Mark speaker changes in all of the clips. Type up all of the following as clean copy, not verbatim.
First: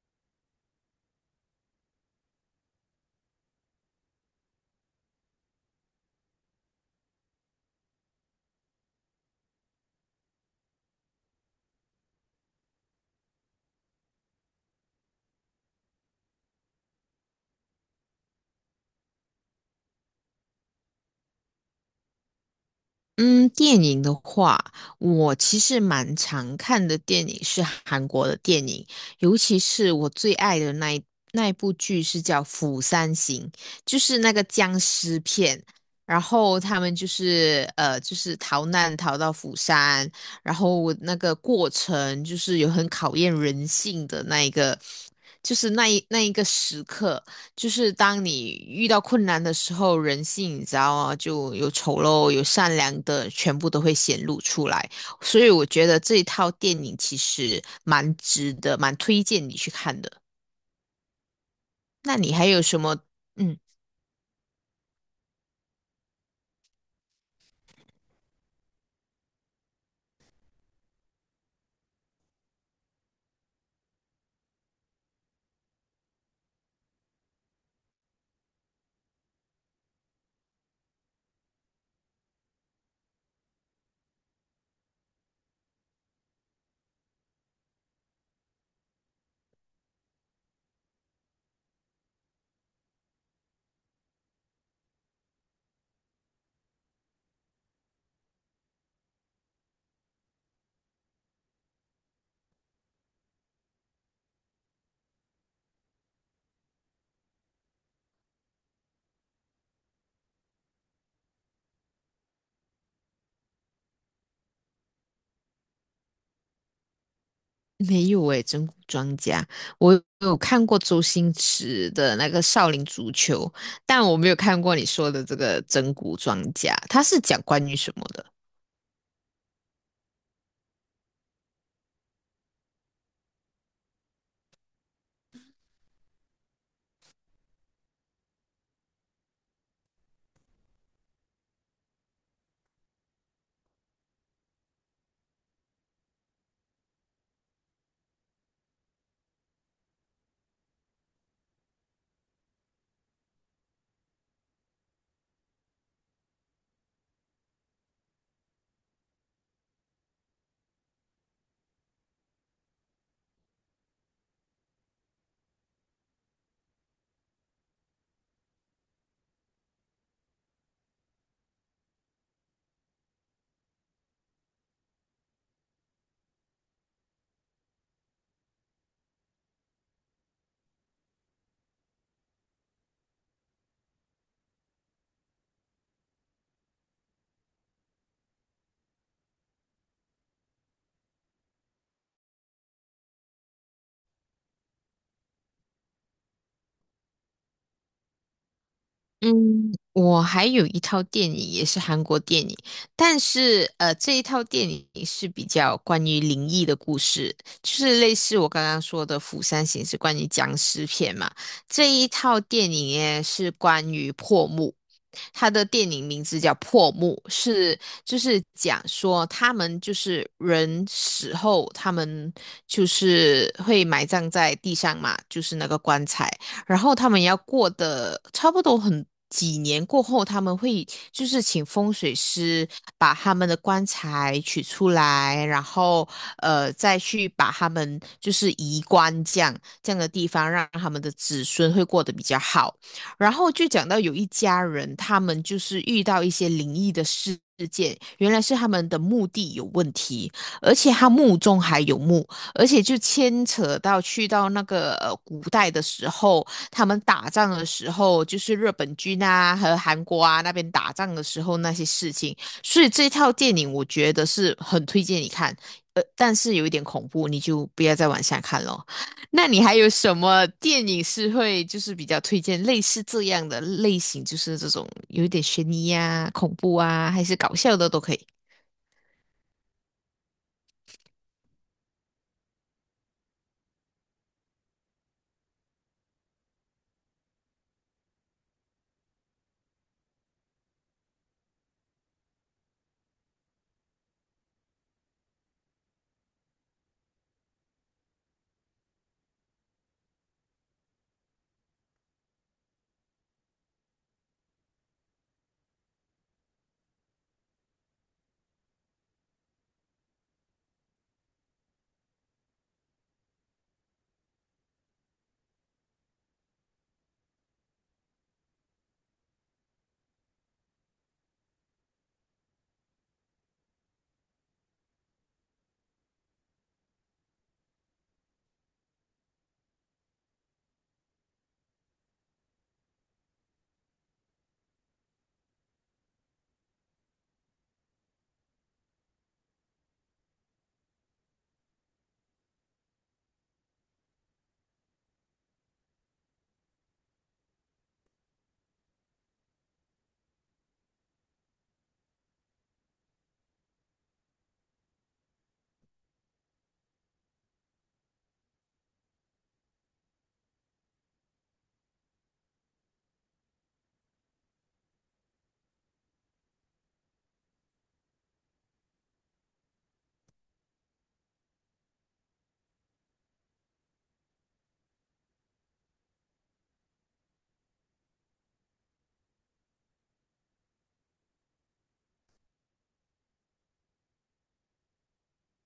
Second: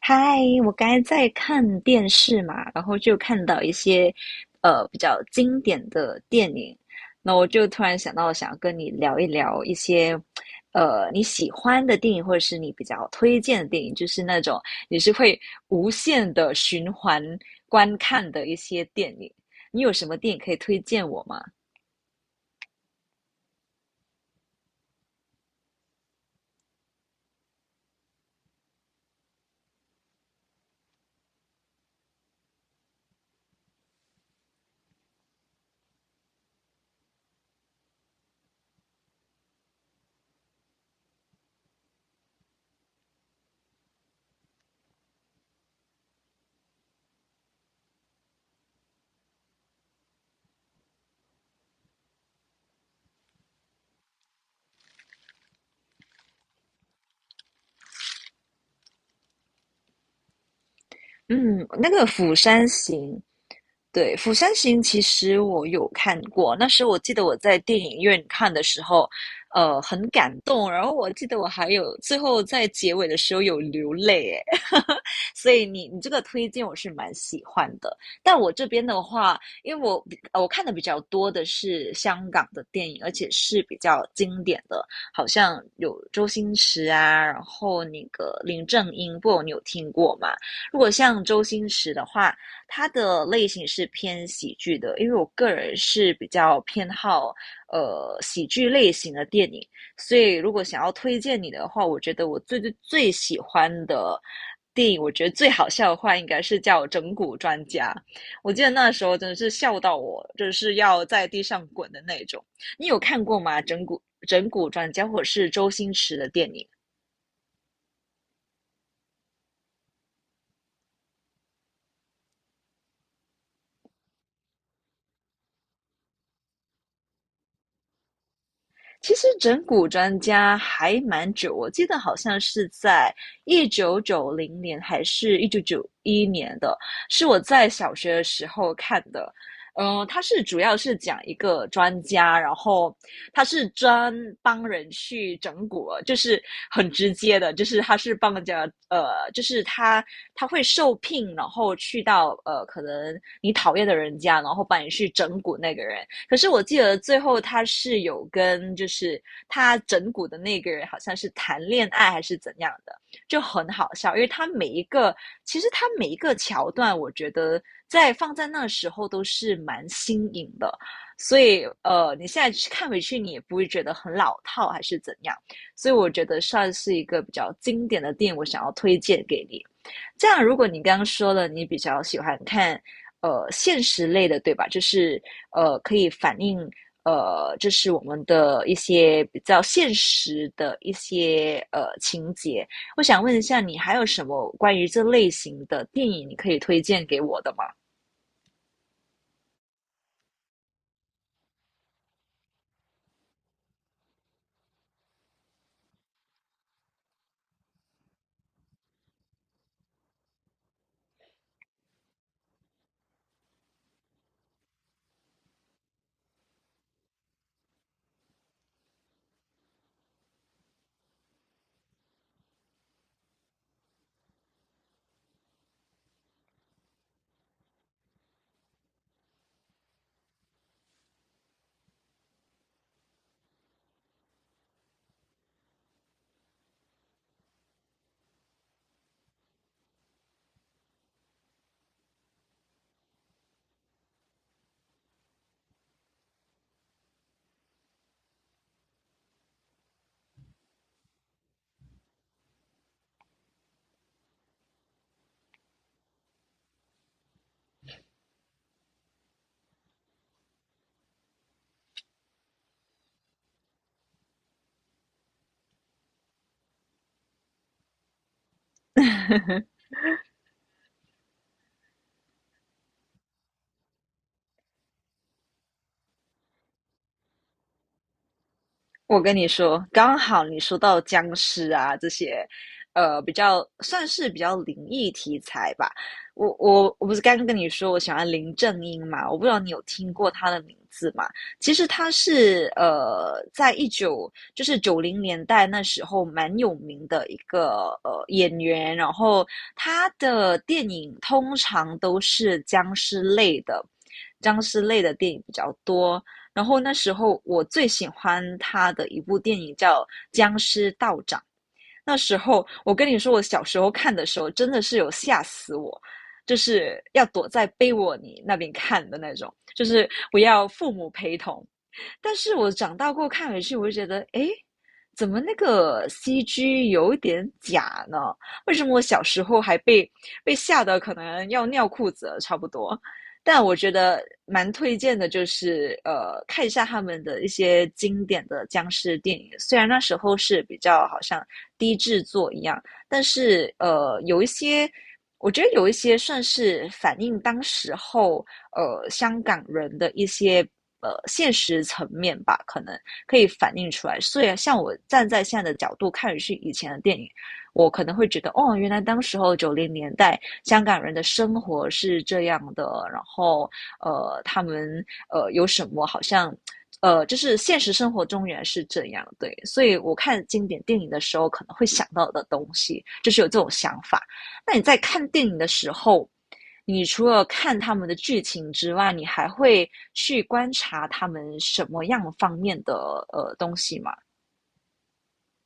Speaker 1: 嗨，我刚才在看电视嘛，然后就看到一些比较经典的电影，那我就突然想到想要跟你聊一聊一些你喜欢的电影，或者是你比较推荐的电影，就是那种你是会无限的循环观看的一些电影。你有什么电影可以推荐我吗？
Speaker 2: 嗯，电影的话，我其实蛮常看的电影是韩国的电影，尤其是我最爱的那一部剧是叫《釜山行》，就是那个僵尸片。然后他们就是就是逃难逃到釜山，然后那个过程就是有很考验人性的那一个就是那一个时刻，就是当你遇到困难的时候，人性你知道吗？就有丑陋，有善良的，全部都会显露出来。所以我觉得这一套电影其实蛮值得，蛮推荐你去看的。
Speaker 1: 嗯，那个
Speaker 2: 那你
Speaker 1: 《釜
Speaker 2: 还有
Speaker 1: 山
Speaker 2: 什么？
Speaker 1: 行》，
Speaker 2: 嗯，
Speaker 1: 对，《釜山行》其实我有看过，那时我记得我在电影院看的时候，很感动，然后我记得我还有最后在结尾的时候有流泪，哎，所以你这个推荐我是蛮喜欢的，但我这边的话，因为我看的比较多的是香港的电影，而且是比较经典的，好像有周星驰啊，然后那个林正英，不，你有听过吗？如果像周星驰的话，他的类型是偏喜剧的，因为我个人是比较偏好喜剧类型的电影，所以如果想要推荐你的话，我觉得我最最最喜欢的。电影我觉得最好笑的话，应该是叫《整蛊专家》。我记得那时候真的是笑到我，就是要在地上滚的那种。你有看过吗？《整蛊专家》或者是周星驰的电影？
Speaker 2: 没有诶，整蛊专家，我有看过周星驰的那个《少林足球》，但我没有看过你说的这个整蛊专家，他是讲关于什么的？
Speaker 1: 其实整蛊专家还蛮久，我记得好像是在1990年还是1991年的，是我在小学的时候看的。它是主要是讲一个专家，然后他是专帮人去整蛊，就是很直接的，就是他是帮人家，呃，就是他会受聘，然后去到呃，可能你讨厌的人家，然后帮你去整蛊那个人。可是我记得最后他是有跟就是他整蛊的那个人好像是谈恋爱还是怎样的，就很好笑，因为他每一个其实他每一个桥段，我觉得在放在那时候都是蛮新颖的。所以，呃，你现在看回去，你也不会觉得很老套还是怎样。所以我觉得算是一个比较经典的电影，我想要推荐给你。这样，如果你刚刚说了你比较喜欢看现实类的，对吧？就是可以反映就是我们的一些比较现实的一些情节。我想问一下，你还有什么关于这类型的电影你可以推荐给我的吗？
Speaker 2: 嗯，我还有一套电影也是韩国电影，但是这一套电影是比较关于灵异的故事，就是类似我刚刚说的《釜山行》是关于僵尸片嘛，这一套电影呢是关于破墓。他的电影名字叫《破墓》，是就是讲说他们就是人死后，他们就是会埋葬在地上嘛，就是那个棺材。然后他们要过的差不多很几年过后，他们会就是请风水师把他们的棺材取出来，然后再去把他们就是移棺这样的地方，让他们的子孙会过得比较好。然后就讲到有一家人，他们就是遇到一些灵异的事。件原来是他们的墓地有问题，而且他墓中还有墓，而且就牵扯到去到那个古代的时候，他们打仗的时候，就是日本军啊和韩国啊那边打仗的时候那些事情。所以这套电影我觉得是很推荐你看，呃，但是有一点恐怖，你就不要再往下看了。那你还有什么电影是会就是比较推荐类似这样的类型，就是这种有一点悬疑啊、恐怖啊，还是搞笑的都可以。
Speaker 1: 我跟你说，刚好你说到僵尸啊这些，呃，比较算是比较灵异题材吧。我不是刚刚跟你说我喜欢林正英嘛？我不知道你有听过他的名字吗？其实他是在一九就是九零年代那时候蛮有名的一个演员，然后他的电影通常都是僵尸类的，僵尸类的电影比较多。然后那时候我最喜欢他的一部电影叫《僵尸道长》。那时候我跟你说，我小时候看的时候真的是有吓死我，就是要躲在被窝里那边看的那种，就是我要父母陪同。但是我长大过看回去，我就觉得，诶，怎么那个 CG 有点假呢？为什么我小时候还被吓得可能要尿裤子了，差不多。但我觉得蛮推荐的，就是呃，看一下他们的一些经典的僵尸电影。虽然那时候是比较好像低制作一样，但是呃，有一些，我觉得有一些算是反映当时候香港人的一些现实层面吧，可能可以反映出来。所以像我站在现在的角度看是以前的电影，我可能会觉得哦，原来当时候九零年代香港人的生活是这样的，然后他们有什么好像就是现实生活中原来是这样，对，所以我看经典电影的时候，可能会想到的东西，就是有这种想法。那你在看电影的时候，你除了看他们的剧情之外，你还会去观察他们什么样方面的东西吗？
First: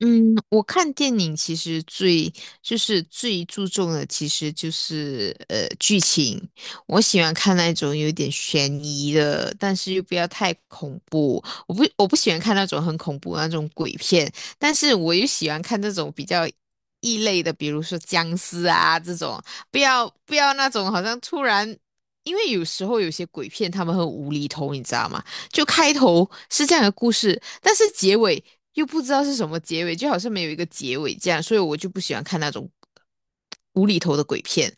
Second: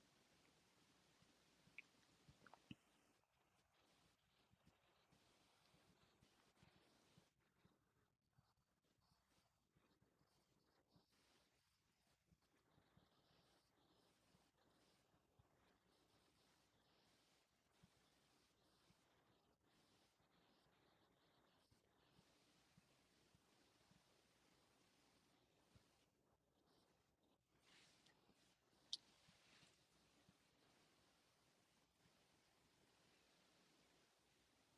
Speaker 2: 嗯，我看电影其实最就是最注重的，其实就是剧情。我喜欢看那种有点悬疑的，但是又不要太恐怖。我不喜欢看那种很恐怖的那种鬼片，但是我又喜欢看那种比较异类的，比如说僵尸啊这种，不要那种好像突然。因为有时候有些鬼片他们很无厘头，你知道吗？就开头是这样的故事，但是结尾又不知道是什么结尾，就好像没有一个结尾这样，所以我就不喜欢看那种无厘头的鬼片。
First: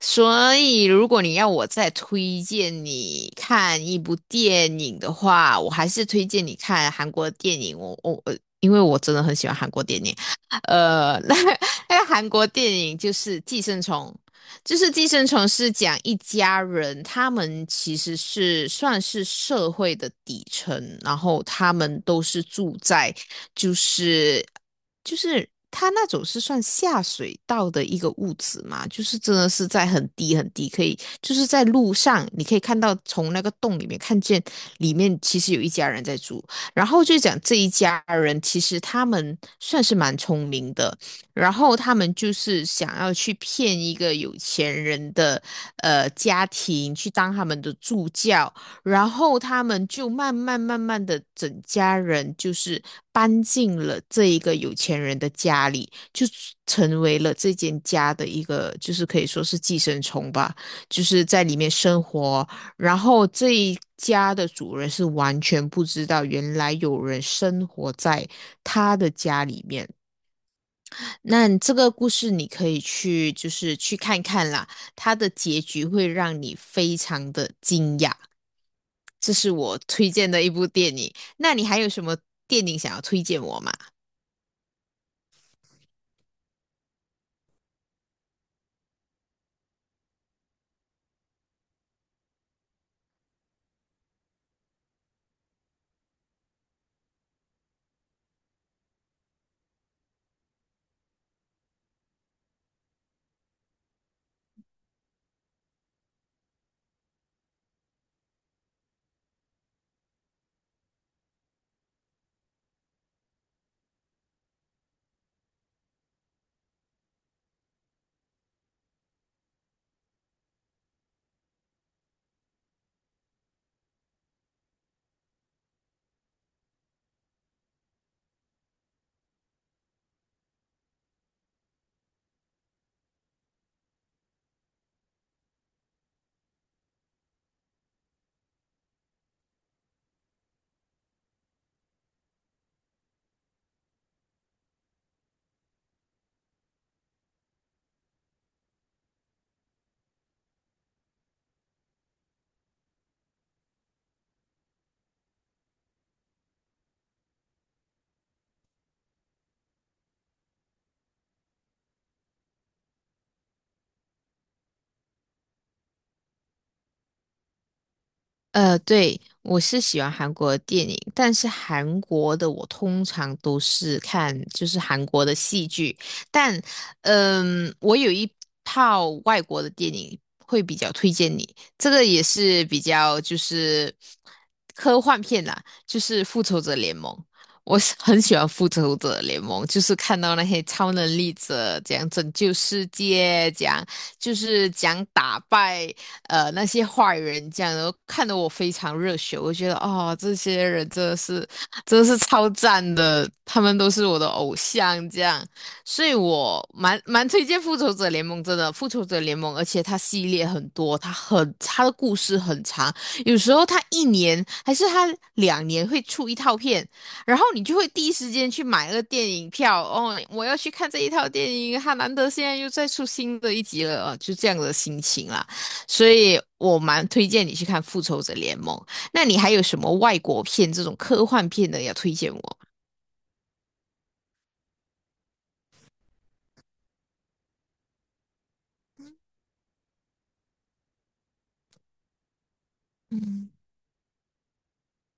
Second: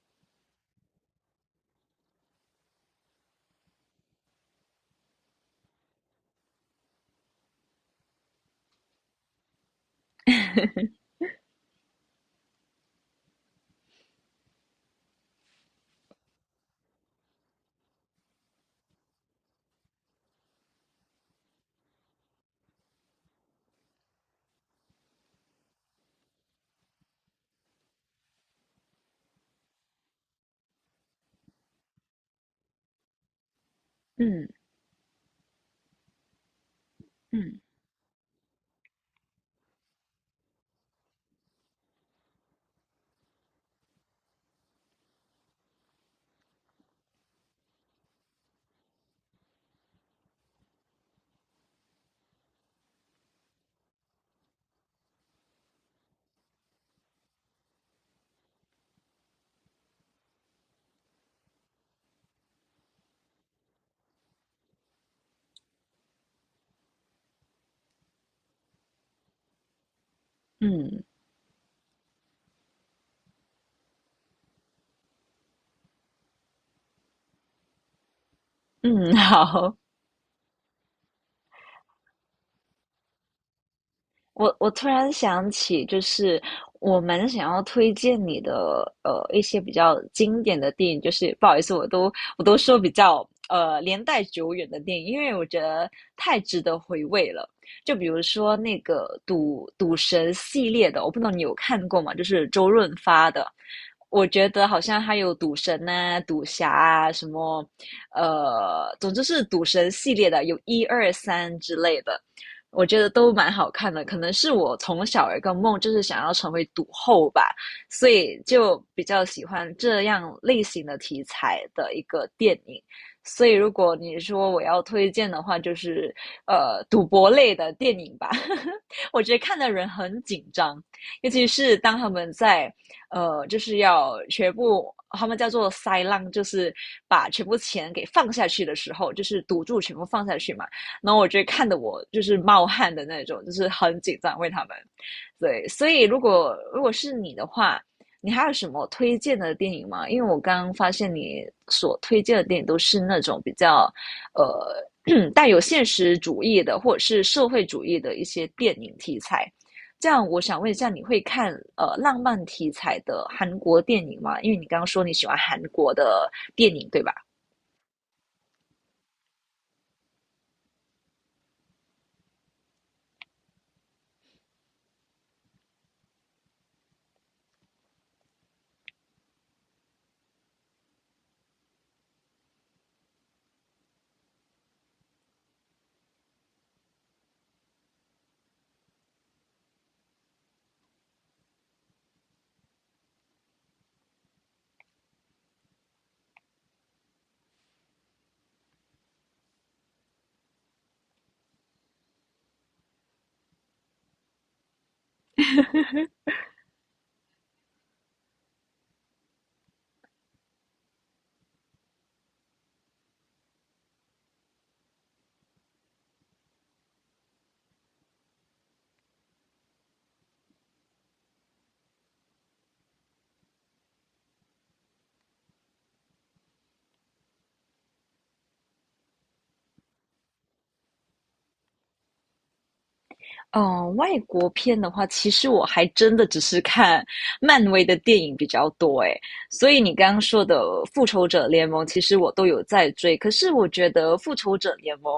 Speaker 2: 所以，如果你要我再推荐你看一部电影的话，我还是推荐你看韩国电影。我我呃，因为我真的很喜欢韩国电影。呃，那那个韩国电影就是《寄生虫》，就是《寄生虫》是讲一家人，他们其实是算是社会的底层，然后他们都是住在就是就是他那种是算下水道的一个屋子嘛，就是真的是在很低很低，可以就是在路上你可以看到从那个洞里面看见
Speaker 1: 嗯
Speaker 2: 里面其实有一家人在住，然后就讲这
Speaker 1: 嗯
Speaker 2: 一家人其实他们算是蛮聪明的，然后他们就是想要去骗一个有钱人的家庭去当他们的助教，然后他们就慢慢的整家人就是搬进了这一个有钱人的家里，就成为了这间家的一个就是可以说是寄生虫吧，就是在里面生活，然后这一家的主人是完全不知道原来有人生活在他的家里面。
Speaker 1: 嗯
Speaker 2: 那你这个故事你可以去，就是去看看啦，它的结局会让你非常的惊讶。
Speaker 1: 嗯，
Speaker 2: 这 是
Speaker 1: 好，
Speaker 2: 我推荐的一部电影。那你还有什么电影想要推荐我吗？
Speaker 1: 我突然想起，就是我蛮想要推荐你的一些比较经典的电影，就是不好意思，我都说比较年代久远的电影，因为我觉得太值得回味了。就比如说那个赌神系列的，我不知道你有看过吗？就是周润发的，我觉得好像还有赌神呐、赌侠啊什么，总之是赌神系列的，有一二三之类的。我觉得都蛮好看的。可能是我从小有一个梦，就是想要成为赌后吧，所以就比较喜欢这样类型的题材的一个电影。所以如果你说我要推荐的话，就是赌博类的电影吧。我觉得看的人很紧张，尤其是当他们在就是要全部。他们叫做塞浪，就是把全部钱给放下去的时候，就是赌注全部放下去嘛。然后我觉得看的我就是冒汗的那种，就是很紧张为他们。对，所以如果如果是你的话，你还有什么推荐的电影吗？因为我刚发现你所推荐的电影都是那种比较带有现实主义的或者是社会主义的一些电影题材。这样，我想问一下，你会看浪漫题材的韩国电影吗？因为你刚刚说你喜欢韩国的电影，对吧？
Speaker 2: 呃，对，我是喜欢韩国的电影，但是韩国的我通常都是看就是韩国的戏剧，但嗯，我有一套外国的电影会比较推荐你，这个也是比较就是科幻片啦，就是《复仇者联盟》，我是很喜欢《复仇者联盟》，就是看到那些超能力者怎样拯救世界，怎样就是讲打败。那些坏人这样，然后看得我非常热血。我觉得哦，这些人真的是超赞的，他们都是我的偶像这样，所以我蛮推荐《复仇者联盟》真的，《复仇者联盟》，而且它系列很多，它的故事很长，有时候它一年还是它两年会出一套片。然后你就会第一时间去买那个电影票哦，我要去看这一套电影，它难得现在又再出新的一集了，哦就这样的心情啦。所以我蛮推荐你去看《复仇者联盟》。那你还有什么外国片这种科幻片的要推荐我？
Speaker 1: 外国片的话，其实我还真的只是看漫威的电影比较多诶，所以你刚刚说的《复仇者联盟》，其实我都有在追。可
Speaker 2: 嗯，
Speaker 1: 是我觉得《复仇者联盟》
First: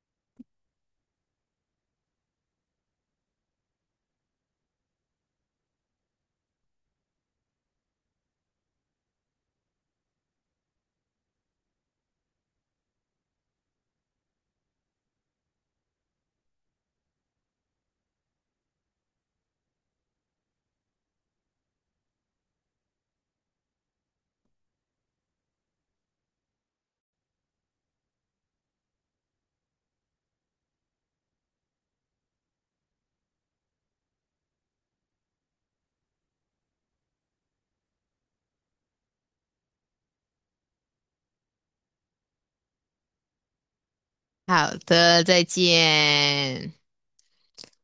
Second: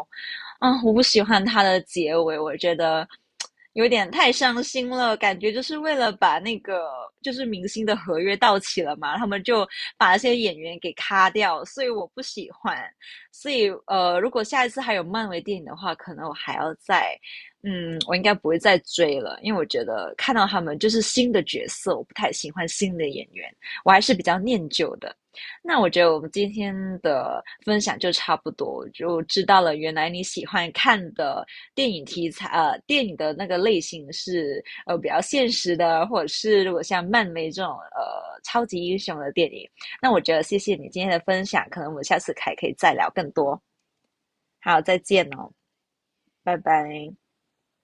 Speaker 1: 啊，我不喜欢它的结尾，我觉得有点太伤心了，感觉就是为了把那个就是明星的合约到期了嘛，他们就把那些演员给咔掉，所以我不喜欢。所以如果下一次还有漫威电影的话，可能我还要再我应该不会再追了，因为我觉得看到他们就是新的角色，我不太喜欢新的演员，我还是比较念旧的。那我觉得我们今天的分享就差不多，就知道了原来你喜欢看的电影题材，电影的那个类型是比较现实的，或者是如果像漫威这种超级英雄的电影。那我觉得谢谢你今天的分享，可能我们下次还可以再聊更多。
Speaker 2: 好
Speaker 1: 好，再
Speaker 2: 的，
Speaker 1: 见
Speaker 2: 再
Speaker 1: 哦，拜
Speaker 2: 见。
Speaker 1: 拜。